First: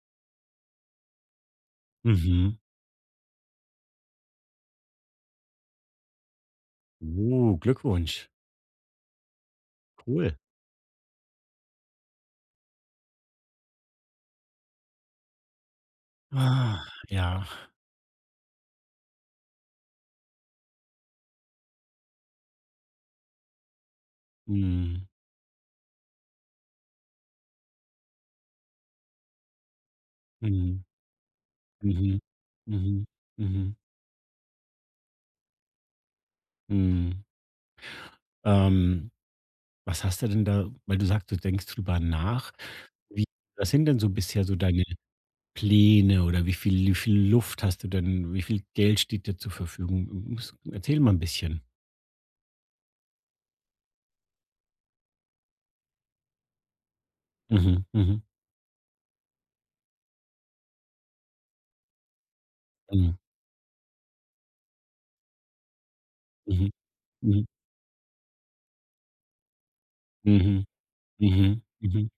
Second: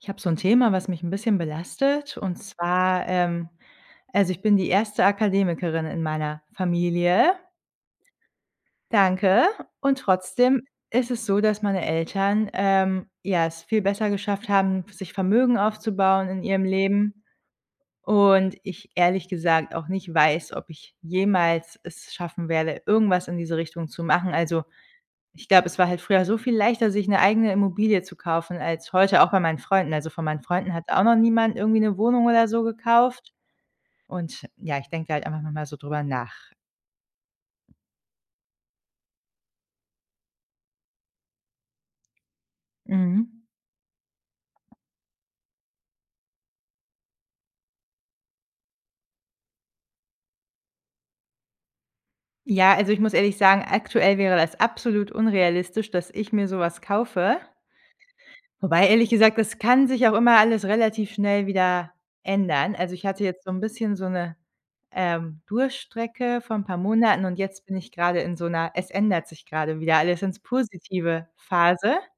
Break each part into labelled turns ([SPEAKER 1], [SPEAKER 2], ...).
[SPEAKER 1] Ich habe so ein Thema, was mich ein bisschen belastet, und
[SPEAKER 2] Mhm.
[SPEAKER 1] zwar, also, ich bin die erste Akademikerin in meiner Familie.
[SPEAKER 2] Oh, Glückwunsch.
[SPEAKER 1] Danke. Und
[SPEAKER 2] Cool.
[SPEAKER 1] trotzdem ist es so, dass meine Eltern, ja, es viel besser geschafft haben, sich Vermögen aufzubauen in ihrem
[SPEAKER 2] Ah,
[SPEAKER 1] Leben,
[SPEAKER 2] ja.
[SPEAKER 1] und ich ehrlich gesagt auch nicht weiß, ob ich jemals es schaffen werde, irgendwas in diese Richtung zu machen. Also,
[SPEAKER 2] Mhm.
[SPEAKER 1] ich glaube, es war halt früher so viel leichter, sich 'ne eigene Immobilie zu kaufen als heute, auch bei meinen Freunden. Also, von meinen Freunden
[SPEAKER 2] Mhm.
[SPEAKER 1] hat auch noch niemand irgendwie 'ne
[SPEAKER 2] Mhm.
[SPEAKER 1] Wohnung oder so
[SPEAKER 2] Mhm.
[SPEAKER 1] gekauft.
[SPEAKER 2] Mhm.
[SPEAKER 1] Und ja, ich denke da halt einfach noch mal so drüber nach.
[SPEAKER 2] Mhm. Ähm, was hast du denn da weil du sagst, du denkst drüber nach. Wie
[SPEAKER 1] Mhm.
[SPEAKER 2] was sind denn so bisher so deine Pläne oder wie viel Luft hast du denn? Wie viel Geld steht dir zur Verfügung? S erzähl mal ein bisschen.
[SPEAKER 1] Ja, also, ich muss ehrlich sagen, aktuell wäre das absolut unrealistisch, dass ich mir so was kaufe.
[SPEAKER 2] Mhm. Mhm.
[SPEAKER 1] Wobei, ehrlich gesagt, das kann sich auch immer alles relativ schnell wieder ändern. Also, ich
[SPEAKER 2] Mhm.
[SPEAKER 1] hatte jetzt so 'n bisschen so 'ne, Durststrecke von
[SPEAKER 2] Mhm.
[SPEAKER 1] paar Monaten, und
[SPEAKER 2] Mhm.
[SPEAKER 1] jetzt bin ich grade in so 'ner „es ändert sich grade wieder alles ins
[SPEAKER 2] Mhm.
[SPEAKER 1] Positive“
[SPEAKER 2] Mhm.
[SPEAKER 1] Phase.
[SPEAKER 2] Mhm.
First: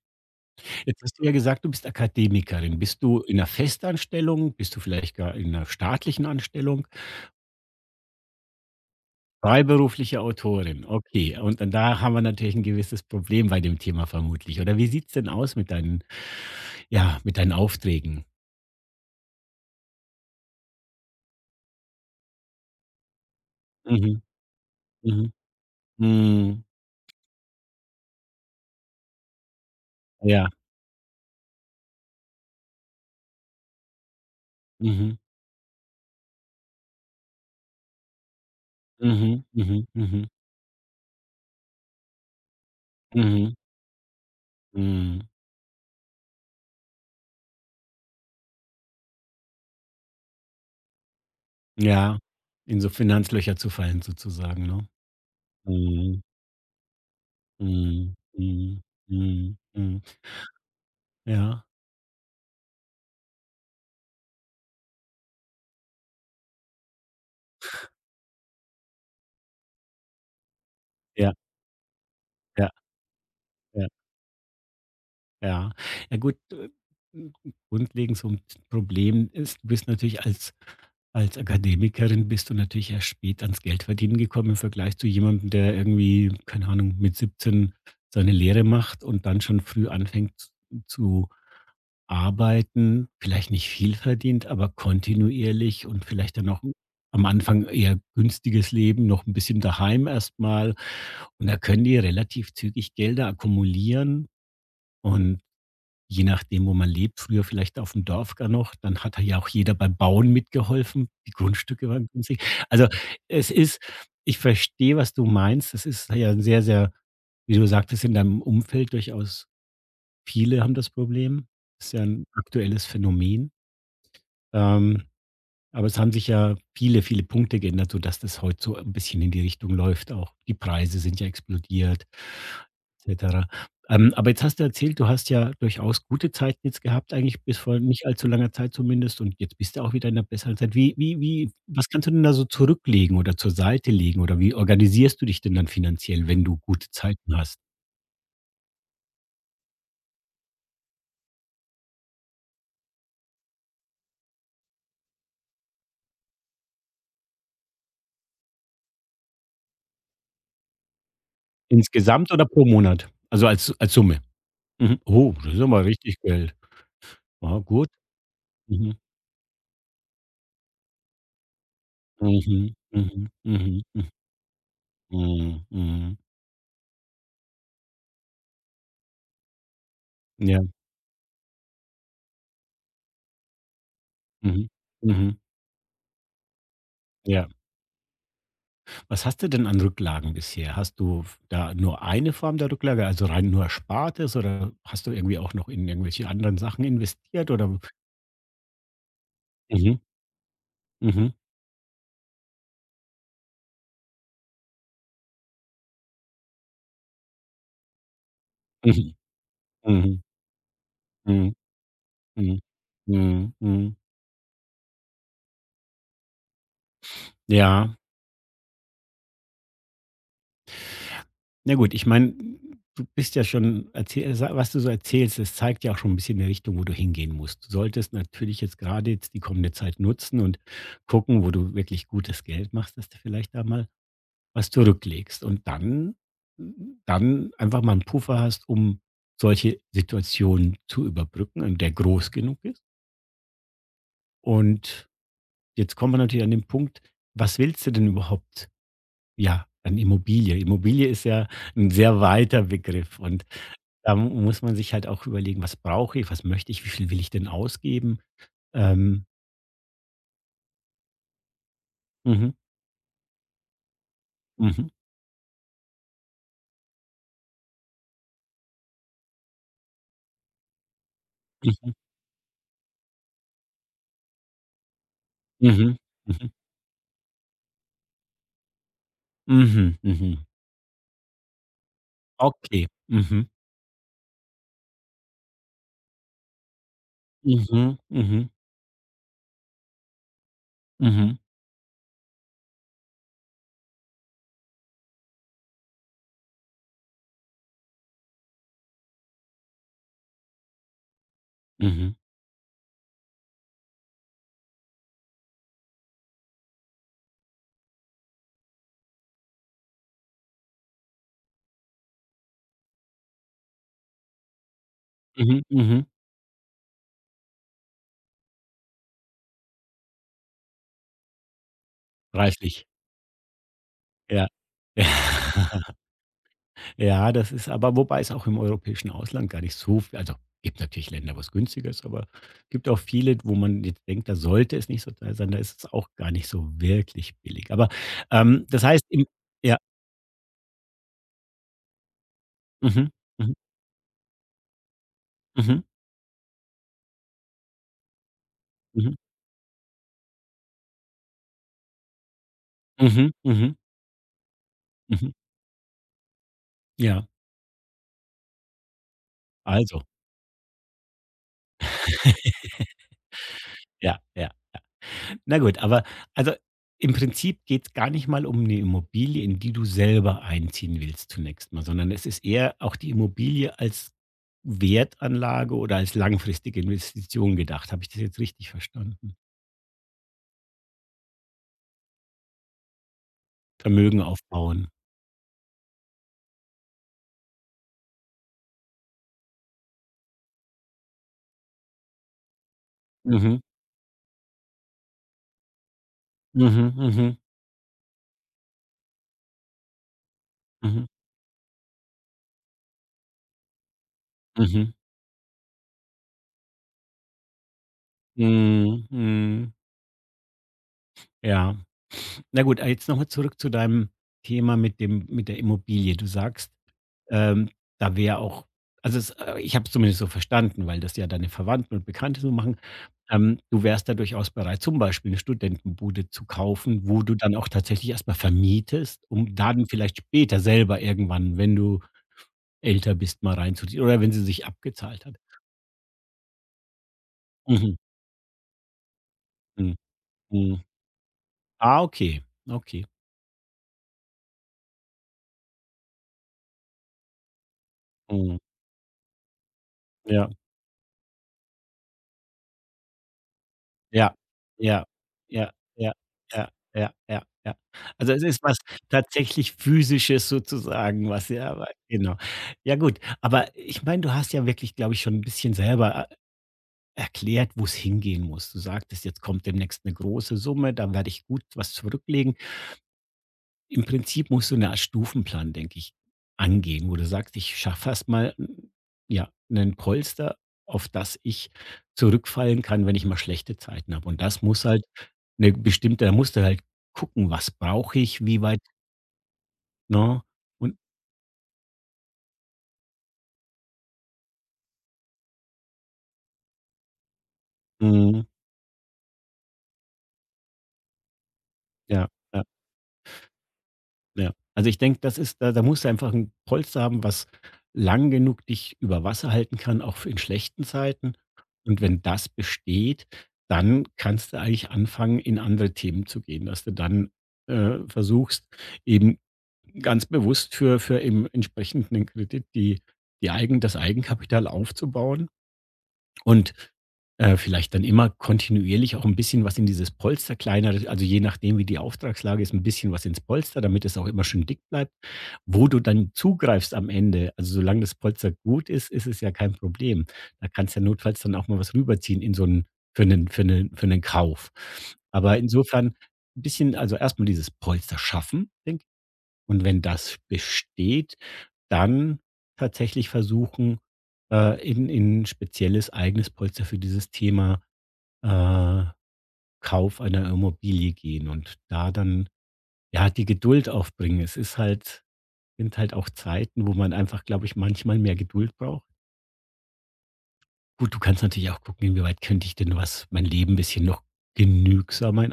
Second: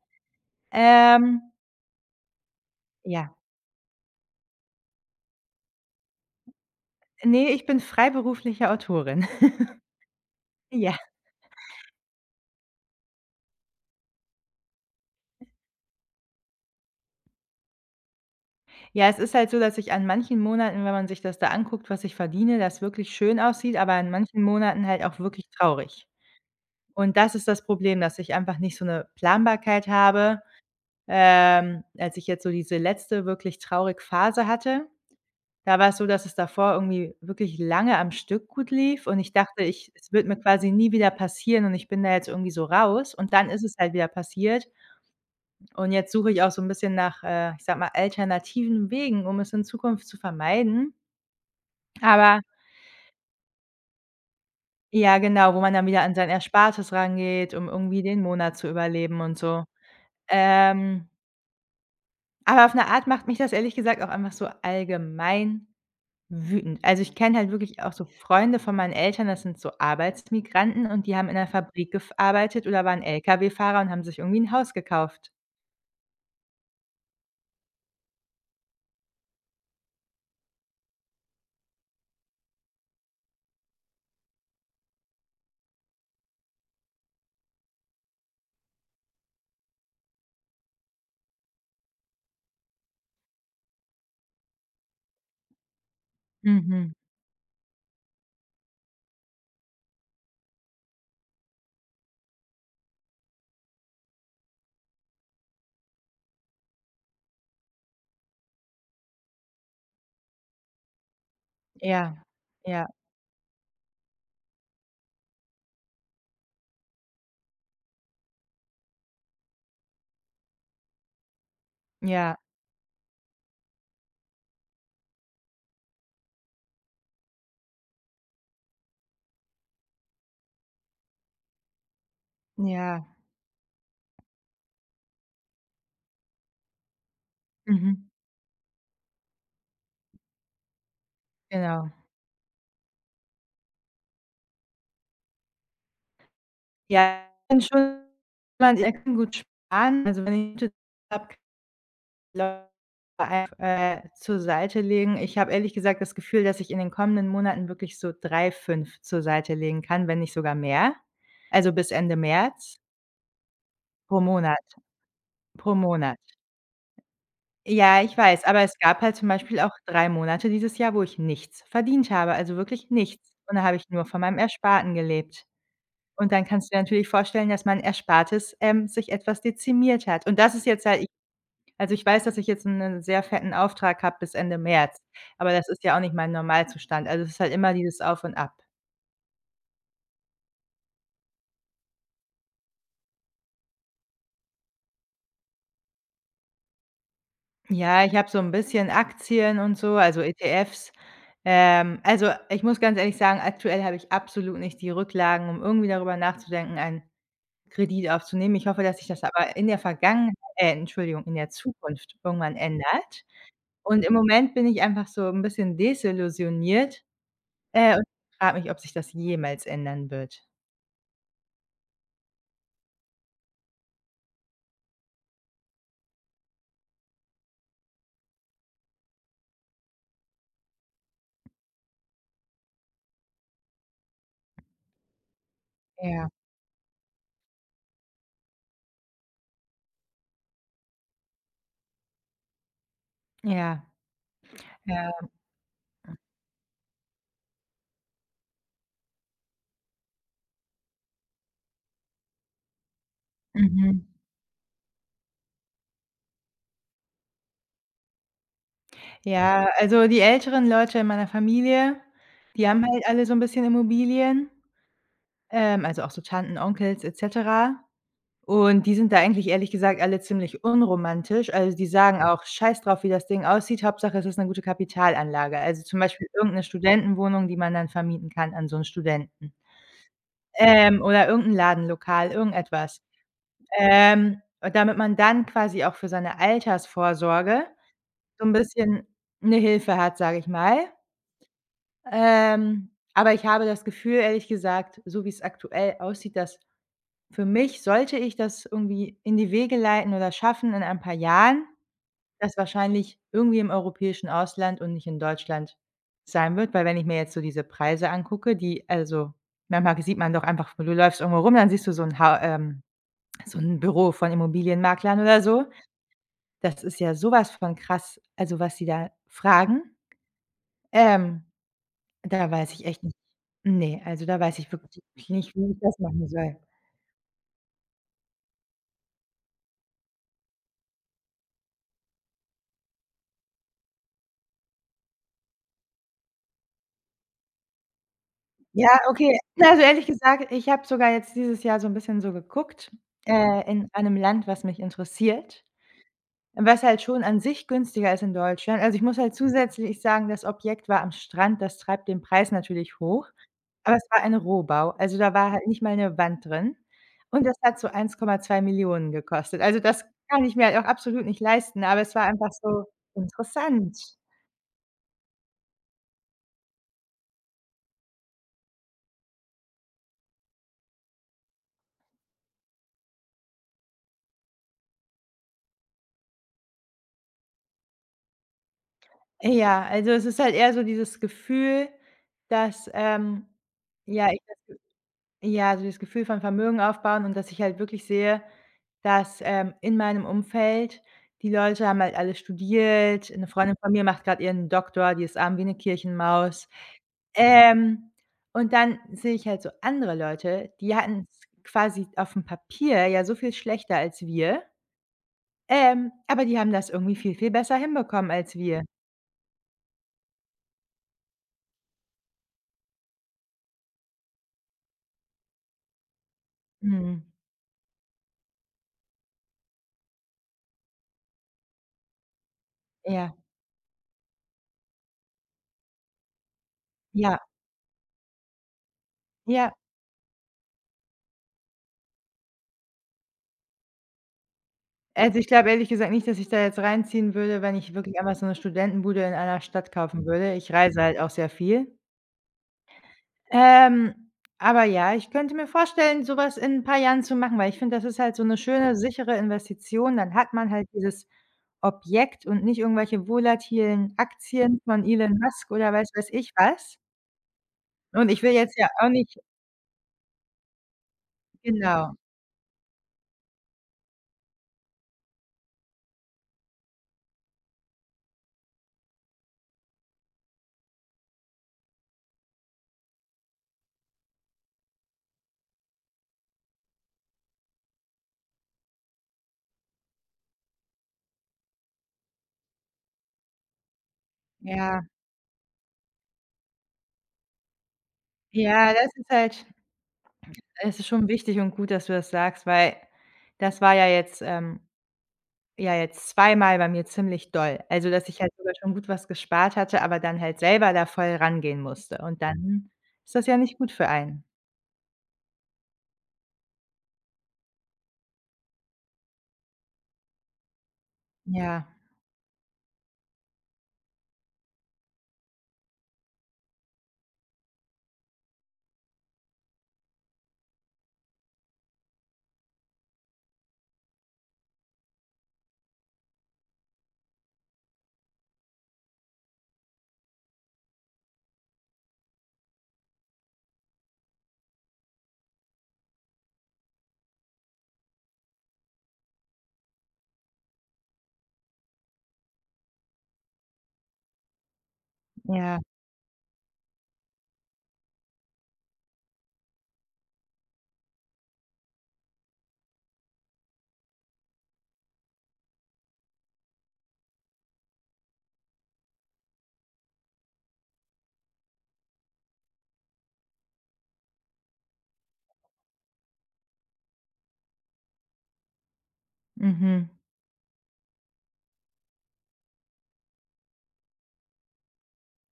[SPEAKER 2] Jetzt hast du ja
[SPEAKER 1] Ähm,
[SPEAKER 2] gesagt, du bist Akademikerin. Bist du
[SPEAKER 1] ja.
[SPEAKER 2] in einer Festanstellung? Bist du vielleicht gar in einer staatlichen Anstellung?
[SPEAKER 1] Ne, ich bin freiberufliche Autorin.
[SPEAKER 2] Freiberufliche Autorin,
[SPEAKER 1] Ja.
[SPEAKER 2] okay. Und dann da haben wir natürlich ein gewisses Problem bei dem Thema vermutlich. Oder wie sieht's denn aus mit deinen ja, mit deinen Aufträgen?
[SPEAKER 1] Ja, es ist halt so, dass ich an manchen Monaten, wenn man sich das da anguckt, was ich verdiene, das wirklich schön aussieht, aber an
[SPEAKER 2] Mhm,
[SPEAKER 1] manchen Monaten halt auch
[SPEAKER 2] mhm,
[SPEAKER 1] wirklich traurig.
[SPEAKER 2] mhm,
[SPEAKER 1] Und das ist das Problem, dass ich einfach nicht so 'ne Planbarkeit habe.
[SPEAKER 2] ja,
[SPEAKER 1] Als ich jetzt so diese letzte wirklich traurig Phase hatte,
[SPEAKER 2] mhm,
[SPEAKER 1] da war es so, dass es davor irgendwie wirklich lange am Stück gut lief und ich
[SPEAKER 2] mhm,
[SPEAKER 1] dachte,
[SPEAKER 2] mhm,
[SPEAKER 1] ich es
[SPEAKER 2] mhm,
[SPEAKER 1] wird mir quasi nie wieder passieren und ich bin da jetzt irgendwie so raus, und dann
[SPEAKER 2] mhm,
[SPEAKER 1] ist es halt wieder passiert,
[SPEAKER 2] mhm.
[SPEAKER 1] und jetzt suche ich auch so 'n bisschen nach, ich sage mal, alternativen Wegen, um es in Zukunft zu vermeiden.
[SPEAKER 2] Ja,
[SPEAKER 1] Aber
[SPEAKER 2] in so Finanzlöcher zu fallen sozusagen, ne?
[SPEAKER 1] ja, genau, wo man dann wieder an
[SPEAKER 2] Mhm,
[SPEAKER 1] sein Erspartes rangeht, um irgendwie
[SPEAKER 2] mhm,
[SPEAKER 1] den Monat zu
[SPEAKER 2] mhm,
[SPEAKER 1] überleben und
[SPEAKER 2] mhm,
[SPEAKER 1] so.
[SPEAKER 2] mhm.
[SPEAKER 1] Ähm,
[SPEAKER 2] Ja,
[SPEAKER 1] aber auf 'ne Art macht mich das ehrlich gesagt auch einfach so allgemein wütend. Also, ich kenne halt wirklich auch so Freunde von meinen Eltern, das sind so Arbeitsmigranten, und die haben in
[SPEAKER 2] ja,
[SPEAKER 1] der Fabrik gearbeitet
[SPEAKER 2] ja,
[SPEAKER 1] oder waren Lkw-Fahrer
[SPEAKER 2] ja.
[SPEAKER 1] und haben sich irgendwie 'n Haus gekauft.
[SPEAKER 2] Ja. Ja gut, hm, hm, grundlegend so 'n Problem ist, du bist natürlich als als Akademikerin bist du natürlich erst spät ans Geldverdienen gekommen im Vergleich zu jemandem, der irgendwie, keine Ahnung, mit 17 seine Lehre macht und dann schon früh anfängt z zu arbeiten. Vielleicht nicht viel verdient, aber kontinuierlich und vielleicht dann noch
[SPEAKER 1] Mhm.
[SPEAKER 2] am Anfang eher günstiges Leben, noch ein bisschen daheim erstmal. Und da können die relativ zügig Gelder akkumulieren und je nachdem, wo man lebt, früher vielleicht auf dem Dorf gar noch, dann hat ja auch jeder beim Bauen mitgeholfen. Die Grundstücke waren
[SPEAKER 1] Ja,
[SPEAKER 2] günstig.
[SPEAKER 1] ja,
[SPEAKER 2] Also, es ist ich verstehe, was du meinst. Das ist ja 'n sehr, sehr wie du sagtest, in deinem Umfeld durchaus viele haben das Problem. Ist ja ein
[SPEAKER 1] ja,
[SPEAKER 2] aktuelles Phänomen. Ähm aber es haben sich ja viele, viele Punkte geändert, sodass das heute so ein bisschen in die Richtung läuft auch. Die Preise sind ja explodiert
[SPEAKER 1] ja.
[SPEAKER 2] et cetera. Aber jetzt hast du erzählt, du hast ja durchaus gute Zeiten jetzt gehabt eigentlich bis vor nicht
[SPEAKER 1] Mhm.
[SPEAKER 2] allzu langer Zeit zumindest und jetzt bist du auch wieder in einer besseren Zeit. Wie was
[SPEAKER 1] Genau.
[SPEAKER 2] kannst du denn da so zurücklegen oder zur Seite legen oder wie organisierst du dich denn dann finanziell, wenn du gute
[SPEAKER 1] Ja,
[SPEAKER 2] Zeiten hast?
[SPEAKER 1] bin schon jemand, der kann gut sparen. Also, wenn ich 'ne habe, zur Seite legen. Ich habe ehrlich gesagt das Gefühl, dass ich in den kommenden Monaten wirklich so drei, fünf zur Seite legen kann, wenn nicht sogar mehr. Also, bis Ende
[SPEAKER 2] Insgesamt oder pro
[SPEAKER 1] März
[SPEAKER 2] Monat? Also als als
[SPEAKER 1] pro
[SPEAKER 2] Summe?
[SPEAKER 1] Monat.
[SPEAKER 2] Mhm. Oh, das ist ja
[SPEAKER 1] Pro
[SPEAKER 2] mal
[SPEAKER 1] Monat.
[SPEAKER 2] richtig Geld. Ah, gut.
[SPEAKER 1] Ja, ich weiß, aber es
[SPEAKER 2] Mhm.
[SPEAKER 1] gab halt zum Beispiel auch 3 Monate dieses Jahr, wo ich nichts verdient habe, also
[SPEAKER 2] Mhm,
[SPEAKER 1] wirklich
[SPEAKER 2] mhm,
[SPEAKER 1] nichts. Und da habe
[SPEAKER 2] mhm,
[SPEAKER 1] ich nur
[SPEAKER 2] mhm,
[SPEAKER 1] von meinem Ersparten gelebt.
[SPEAKER 2] mhm, mhm.
[SPEAKER 1] Und dann kannst du dir natürlich vorstellen, dass mein Erspartes, sich etwas dezimiert hat. Und das
[SPEAKER 2] Ja,
[SPEAKER 1] ist jetzt halt ich also, ich weiß, dass ich jetzt einen sehr fetten Auftrag habe bis Ende
[SPEAKER 2] mhm,
[SPEAKER 1] März,
[SPEAKER 2] mhm,
[SPEAKER 1] aber das ist ja auch nicht mein Normalzustand. Also, es ist
[SPEAKER 2] ja.
[SPEAKER 1] halt immer dieses Auf und Ab.
[SPEAKER 2] Was hast du denn an Rücklagen bisher? Hast du f da nur eine Form der Rücklage, also rein nur Erspartes oder hast du irgendwie auch noch in irgendwelche anderen Sachen investiert oder
[SPEAKER 1] Ja, ich habe so 'n bisschen Aktien und so,
[SPEAKER 2] mhm,
[SPEAKER 1] also ETFs.
[SPEAKER 2] mhm,
[SPEAKER 1] Also, ich muss ganz ehrlich sagen, aktuell habe ich absolut nicht die Rücklagen, um irgendwie darüber nachzudenken, einen Kredit aufzunehmen. Ich hoffe, dass sich
[SPEAKER 2] mhm,
[SPEAKER 1] das aber in der
[SPEAKER 2] mhm,
[SPEAKER 1] Vergangenheit, Entschuldigung, in der
[SPEAKER 2] mhm,
[SPEAKER 1] Zukunft irgendwann
[SPEAKER 2] mhm,
[SPEAKER 1] ändert.
[SPEAKER 2] mhm, mhm.
[SPEAKER 1] Und im Moment bin ich einfach so 'n bisschen desillusioniert,
[SPEAKER 2] Ja.
[SPEAKER 1] und frage mich, ob sich das jemals ändern wird.
[SPEAKER 2] Na gut, ich meine, du bist ja schon erzähl sa was du so erzählst, das zeigt ja auch schon ein bisschen die Richtung, wo du hingehen musst. Du solltest natürlich jetzt gerade jetzt die kommende Zeit nutzen und gucken, wo du wirklich gutes Geld machst, dass du vielleicht da mal was zurücklegst und dann
[SPEAKER 1] Ja,
[SPEAKER 2] dann einfach mal 'n Puffer hast, um solche Situationen zu überbrücken und der groß genug ist.
[SPEAKER 1] ja,
[SPEAKER 2] Und
[SPEAKER 1] ja.
[SPEAKER 2] jetzt kommen wir natürlich an den Punkt, was willst du denn überhaupt, ja, an Immobilie? Immobilie ist ja ein sehr weiter Begriff und
[SPEAKER 1] Mhm.
[SPEAKER 2] da mu muss man sich halt auch überlegen: „Was brauche ich? Was möchte ich? Wie viel will ich denn ausgeben?“ Ähm,
[SPEAKER 1] Ja, also die älteren Leute in meiner Familie,
[SPEAKER 2] mhm,
[SPEAKER 1] die haben halt alle so 'n bisschen Immobilien.
[SPEAKER 2] mhm,
[SPEAKER 1] Also auch so Tanten, Onkels et cetera. Und die sind da eigentlich ehrlich gesagt alle ziemlich unromantisch. Also, die
[SPEAKER 2] mhm,
[SPEAKER 1] sagen auch: „Scheiß drauf, wie das Ding aussieht, Hauptsache es ist 'ne gute Kapitalanlage.“ Also,
[SPEAKER 2] mhm,
[SPEAKER 1] zum Beispiel irgend 'ne Studentenwohnung, die man dann vermieten kann an so 'n Studenten,
[SPEAKER 2] mhm, mhm, mhm.
[SPEAKER 1] oder irgend 'n Ladenlokal,
[SPEAKER 2] Okay.
[SPEAKER 1] irgendetwas.
[SPEAKER 2] Mhm,
[SPEAKER 1] Und damit man dann quasi auch für seine Altersvorsorge
[SPEAKER 2] mhm,
[SPEAKER 1] so
[SPEAKER 2] mhm,
[SPEAKER 1] 'n bisschen 'ne Hilfe hat, sage ich mal.
[SPEAKER 2] mhm,
[SPEAKER 1] Aber ich habe das Gefühl, ehrlich gesagt, so wie's aktuell aussieht, dass für mich sollte ich das irgendwie in die Wege leiten oder schaffen in ein paar Jahren,
[SPEAKER 2] mhm,
[SPEAKER 1] das wahrscheinlich irgendwie im europäischen Ausland und nicht in Deutschland sein wird, weil wenn ich mir jetzt so diese Preise angucke, die also, manchmal sieht man doch einfach, du läufst irgendwo rum, dann siehst du so 'n Büro von Immobilienmaklern oder
[SPEAKER 2] mhm,
[SPEAKER 1] so.
[SPEAKER 2] mhm.
[SPEAKER 1] Das ist ja so was von krass, also, was die da fragen. Ähm, da weiß ich
[SPEAKER 2] Reichlich,
[SPEAKER 1] echt nicht, ne, also, da
[SPEAKER 2] ja.
[SPEAKER 1] weiß ich wirklich nicht, wie ich das machen soll.
[SPEAKER 2] Ja, das ist aber wobei es auch im europäischen Ausland gar nicht so v also, gibt natürlich Länder, wo es günstiger ist, aber gibt auch viele, wo man jetzt denkt, da sollte es nicht so teuer sein, da ist es auch gar nicht so wirklich billig. Aber, das
[SPEAKER 1] Ja,
[SPEAKER 2] heißt im
[SPEAKER 1] okay.
[SPEAKER 2] ja,
[SPEAKER 1] Also, ehrlich gesagt, ich habe sogar jetzt dieses Jahr so 'n bisschen so geguckt,
[SPEAKER 2] mhm. Mhm.
[SPEAKER 1] in einem Land, was mich interessiert,
[SPEAKER 2] Mhm.
[SPEAKER 1] was halt schon an sich günstiger ist in Deutschland. Also, ich
[SPEAKER 2] Mhm.
[SPEAKER 1] muss halt zusätzlich sagen, das Objekt war am Strand, das treibt den Preis natürlich hoch,
[SPEAKER 2] Mhm. Mhm.
[SPEAKER 1] aber es war ein Rohbau. Also,
[SPEAKER 2] Mhm.
[SPEAKER 1] da war halt nicht mal 'ne Wand drin,
[SPEAKER 2] Ja,
[SPEAKER 1] und das hat so 1,2 Millionen gekostet. Also,
[SPEAKER 2] also,
[SPEAKER 1] das kann ich mir halt auch absolut nicht leisten, aber es war einfach so interessant.
[SPEAKER 2] ja, ja. Na gut, aber also, im Prinzip geht's gar nicht mal um eine Immobilie, in die du selber einziehen willst zunächst mal, sondern es ist eher auch die Immobilie als Wertanlage oder als langfristige Investition gedacht. Habe ich das jetzt richtig verstanden?
[SPEAKER 1] Ja, also, es ist halt eher so dieses Gefühl, dass,
[SPEAKER 2] Vermögen
[SPEAKER 1] ja,
[SPEAKER 2] aufbauen.
[SPEAKER 1] ja, also das Gefühl von Vermögen aufbauen und dass ich halt wirklich sehe, dass, in meinem Umfeld die Leute haben halt alle studiert. Eine
[SPEAKER 2] Mhm.
[SPEAKER 1] Freundin von mir macht gerade ihren Doktor, die ist arm wie eine Kirchenmaus.
[SPEAKER 2] Mhm. Mhm.
[SPEAKER 1] Mhm. Ähm, und dann sehe ich halt so andere Leute, die
[SPEAKER 2] Mhm.
[SPEAKER 1] hatten's quasi auf dem Papier ja so viel schlechter als wir,
[SPEAKER 2] Mhm.
[SPEAKER 1] aber die haben das irgendwie viel, viel besser hinbekommen als wir.
[SPEAKER 2] Mhm. Mhm. Ja. Na gut, jetzt nochmal zurück zu deinem Thema mit dem mit der Immobilie. Du sagst,
[SPEAKER 1] Mhm.
[SPEAKER 2] ähm, da wäre auch also es ich habe es zumindest so verstanden, weil das ja deine Verwandten und Bekannte so machen.
[SPEAKER 1] Ja,
[SPEAKER 2] Du wärst da durchaus bereit, zum Beispiel eine Studentenbude zu kaufen, wo du
[SPEAKER 1] ja,
[SPEAKER 2] dann auch tatsächlich erstmal vermietest, um
[SPEAKER 1] ja.
[SPEAKER 2] dann vielleicht später selber irgendwann, wenn du älter bist, mal reinzuziehen oder wenn sie sich abgezahlt hat.
[SPEAKER 1] Also, ich glaube ehrlich gesagt nicht, dass ich da jetzt reinziehen würde, wenn ich
[SPEAKER 2] Mhm.
[SPEAKER 1] wirklich einfach so 'ne Studentenbude in einer Stadt
[SPEAKER 2] Mhm.
[SPEAKER 1] kaufen würde. Ich
[SPEAKER 2] Mhm.
[SPEAKER 1] reise halt auch sehr viel.
[SPEAKER 2] Ah, okay. Okay.
[SPEAKER 1] Ähm, aber ja, ich könnte mir vorstellen, so was in 'n paar Jahren zu machen, weil ich finde, das ist halt so 'ne
[SPEAKER 2] Mhm.
[SPEAKER 1] schöne, sichere Investition. Dann
[SPEAKER 2] Ja.
[SPEAKER 1] hat man halt dieses Objekt und nicht irgendwelche volatilen
[SPEAKER 2] Ja,
[SPEAKER 1] Aktien von
[SPEAKER 2] ja,
[SPEAKER 1] Elon Musk
[SPEAKER 2] ja,
[SPEAKER 1] oder weiß
[SPEAKER 2] ja,
[SPEAKER 1] weiß ich
[SPEAKER 2] ja,
[SPEAKER 1] was.
[SPEAKER 2] ja, ja, ja.
[SPEAKER 1] Und
[SPEAKER 2] Also,
[SPEAKER 1] ich
[SPEAKER 2] es
[SPEAKER 1] will
[SPEAKER 2] ist was
[SPEAKER 1] jetzt ja auch nicht.
[SPEAKER 2] tatsächlich Physisches sozusagen, was ja, aber
[SPEAKER 1] Genau.
[SPEAKER 2] genau. Ja gut, aber ich meine, du hast ja wirklich, glaube ich, schon ein bisschen selber e erklärt, wo es hingehen muss. Du sagtest: „Jetzt kommt demnächst eine große Summe, da werde ich gut was zurücklegen im Prinzip musst du eine Art Stufenplan, denke ich, angehen, wo du sagst: „Ich schaffe erst mal ja, 'nen Polster, auf das ich zurückfallen kann, wenn ich mal schlechte Zeiten habe.“ Und das muss
[SPEAKER 1] Ja.
[SPEAKER 2] halt eine bestimmte da musst du halt gucken: „Was brauche ich? Wie weit“
[SPEAKER 1] Ja, das ist halt
[SPEAKER 2] ne?
[SPEAKER 1] es
[SPEAKER 2] Und
[SPEAKER 1] ist schon wichtig und gut, dass du das sagst, weil das war ja jetzt, ja, jetzt zweimal bei mir ziemlich doll. Also, dass ich
[SPEAKER 2] mhm,
[SPEAKER 1] halt sogar schon gut was gespart hatte, aber dann halt selber da voll rangehen musste.
[SPEAKER 2] ja,
[SPEAKER 1] Und
[SPEAKER 2] ja.
[SPEAKER 1] dann ist das ja nicht gut für einen.
[SPEAKER 2] Ja. Also, ich denke, das ist da da musst du einfach ein Polster haben, was lang genug dich über Wasser halten kann, auch für in schlechten Zeiten.
[SPEAKER 1] Ja,
[SPEAKER 2] Und wenn das besteht, dann kannst du eigentlich anfangen, in andere Themen zu gehen, dass du dann, versuchst, eben ganz bewusst für eben entsprechend 'nen Kredit die die Eigen das Eigenkapital aufzubauen. Und, vielleicht dann immer kontinuierlich auch ein bisschen was in dieses Polster kleiner, also, je nachdem, wie die Auftragslage ist, ein bisschen was ins Polster, damit es auch immer schön dick bleibt, wo du dann zugreifst am Ende. Also, solange das Polster gut ist, ist es ja kein Problem. Da kannst du ja notfalls dann auch mal was rüberziehen in so einen für einen Kauf. Aber
[SPEAKER 1] ja,
[SPEAKER 2] insofern ein bisschen also, erstmal dieses Polster schaffen, denke und wenn das besteht, dann tatsächlich versuchen, in ein spezielles eigenes Polster für dieses Thema, äh, Kauf einer Immobilie gehen und da dann, ja, die Geduld aufbringen. Es ist halt sind halt auch Zeiten, wo man einfach, glaube ich, manchmal mehr Geduld braucht.
[SPEAKER 1] mhm.
[SPEAKER 2] Gut, du kannst natürlich auch gucken, inwieweit könnte ich denn was mein Leben ein bisschen noch genügsamer in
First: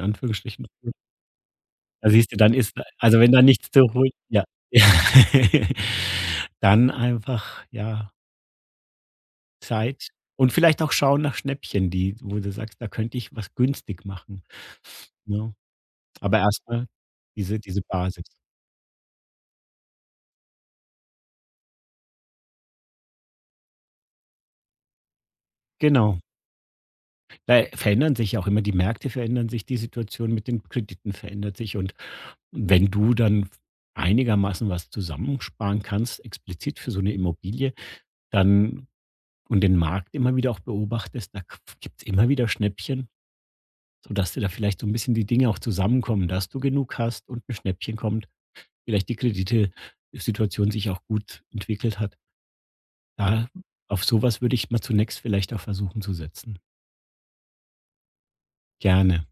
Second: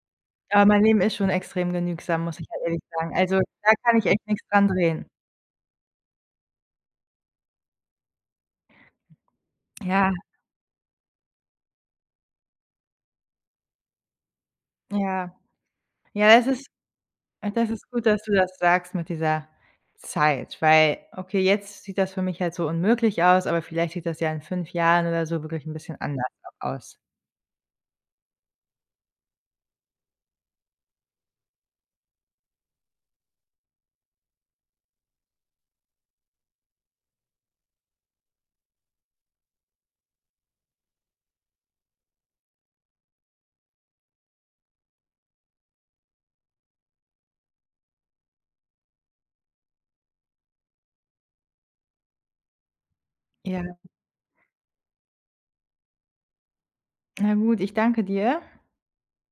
[SPEAKER 1] Aber
[SPEAKER 2] Anführungsstrichen
[SPEAKER 1] mein Leben ist schon extrem
[SPEAKER 2] Ja,
[SPEAKER 1] genügsam,
[SPEAKER 2] siehst du,
[SPEAKER 1] muss ich
[SPEAKER 2] dann
[SPEAKER 1] halt
[SPEAKER 2] ist
[SPEAKER 1] ehrlich sagen.
[SPEAKER 2] also, wenn
[SPEAKER 1] Also,
[SPEAKER 2] da nichts
[SPEAKER 1] da
[SPEAKER 2] zu
[SPEAKER 1] kann ich
[SPEAKER 2] holen
[SPEAKER 1] echt
[SPEAKER 2] ja.
[SPEAKER 1] nichts dran
[SPEAKER 2] Ja.
[SPEAKER 1] drehen.
[SPEAKER 2] Dann einfach, ja, Zeit
[SPEAKER 1] Ja,
[SPEAKER 2] und vielleicht auch schauen nach Schnäppchen, die wo du sagst: „Da könnte ich was günstig machen“,
[SPEAKER 1] ja.
[SPEAKER 2] ne?
[SPEAKER 1] Ja,
[SPEAKER 2] Aber
[SPEAKER 1] das
[SPEAKER 2] erst
[SPEAKER 1] ist
[SPEAKER 2] mal diese
[SPEAKER 1] das
[SPEAKER 2] diese
[SPEAKER 1] ist gut, dass
[SPEAKER 2] Basis.
[SPEAKER 1] du das sagst mit dieser Zeit, weil, okay, jetzt sieht das für mich halt so unmöglich aus, aber vielleicht sieht das ja in 5 Jahren oder so wirklich 'n bisschen
[SPEAKER 2] Genau.
[SPEAKER 1] anders auch aus.
[SPEAKER 2] Da verändern sich ja auch immer die Märkte verändern sich, die Situation mit den Krediten verändert sich und wenn du dann einigermaßen was zusammensparen kannst, explizit für so 'ne Immobilie, dann und den Markt immer wieder auch beobachtest, da k- gibt's immer wieder Schnäppchen, sodass dir da vielleicht so ein bisschen die Dinge auch zusammenkommen, dass du genug hast und ein Schnäppchen kommt, vielleicht die Kreditesituation sich auch gut entwickelt hat. Da
[SPEAKER 1] Ja,
[SPEAKER 2] auf sowas würde ich mal zunächst vielleicht auch versuchen zu setzen.
[SPEAKER 1] na gut, ich danke dir.
[SPEAKER 2] Gerne.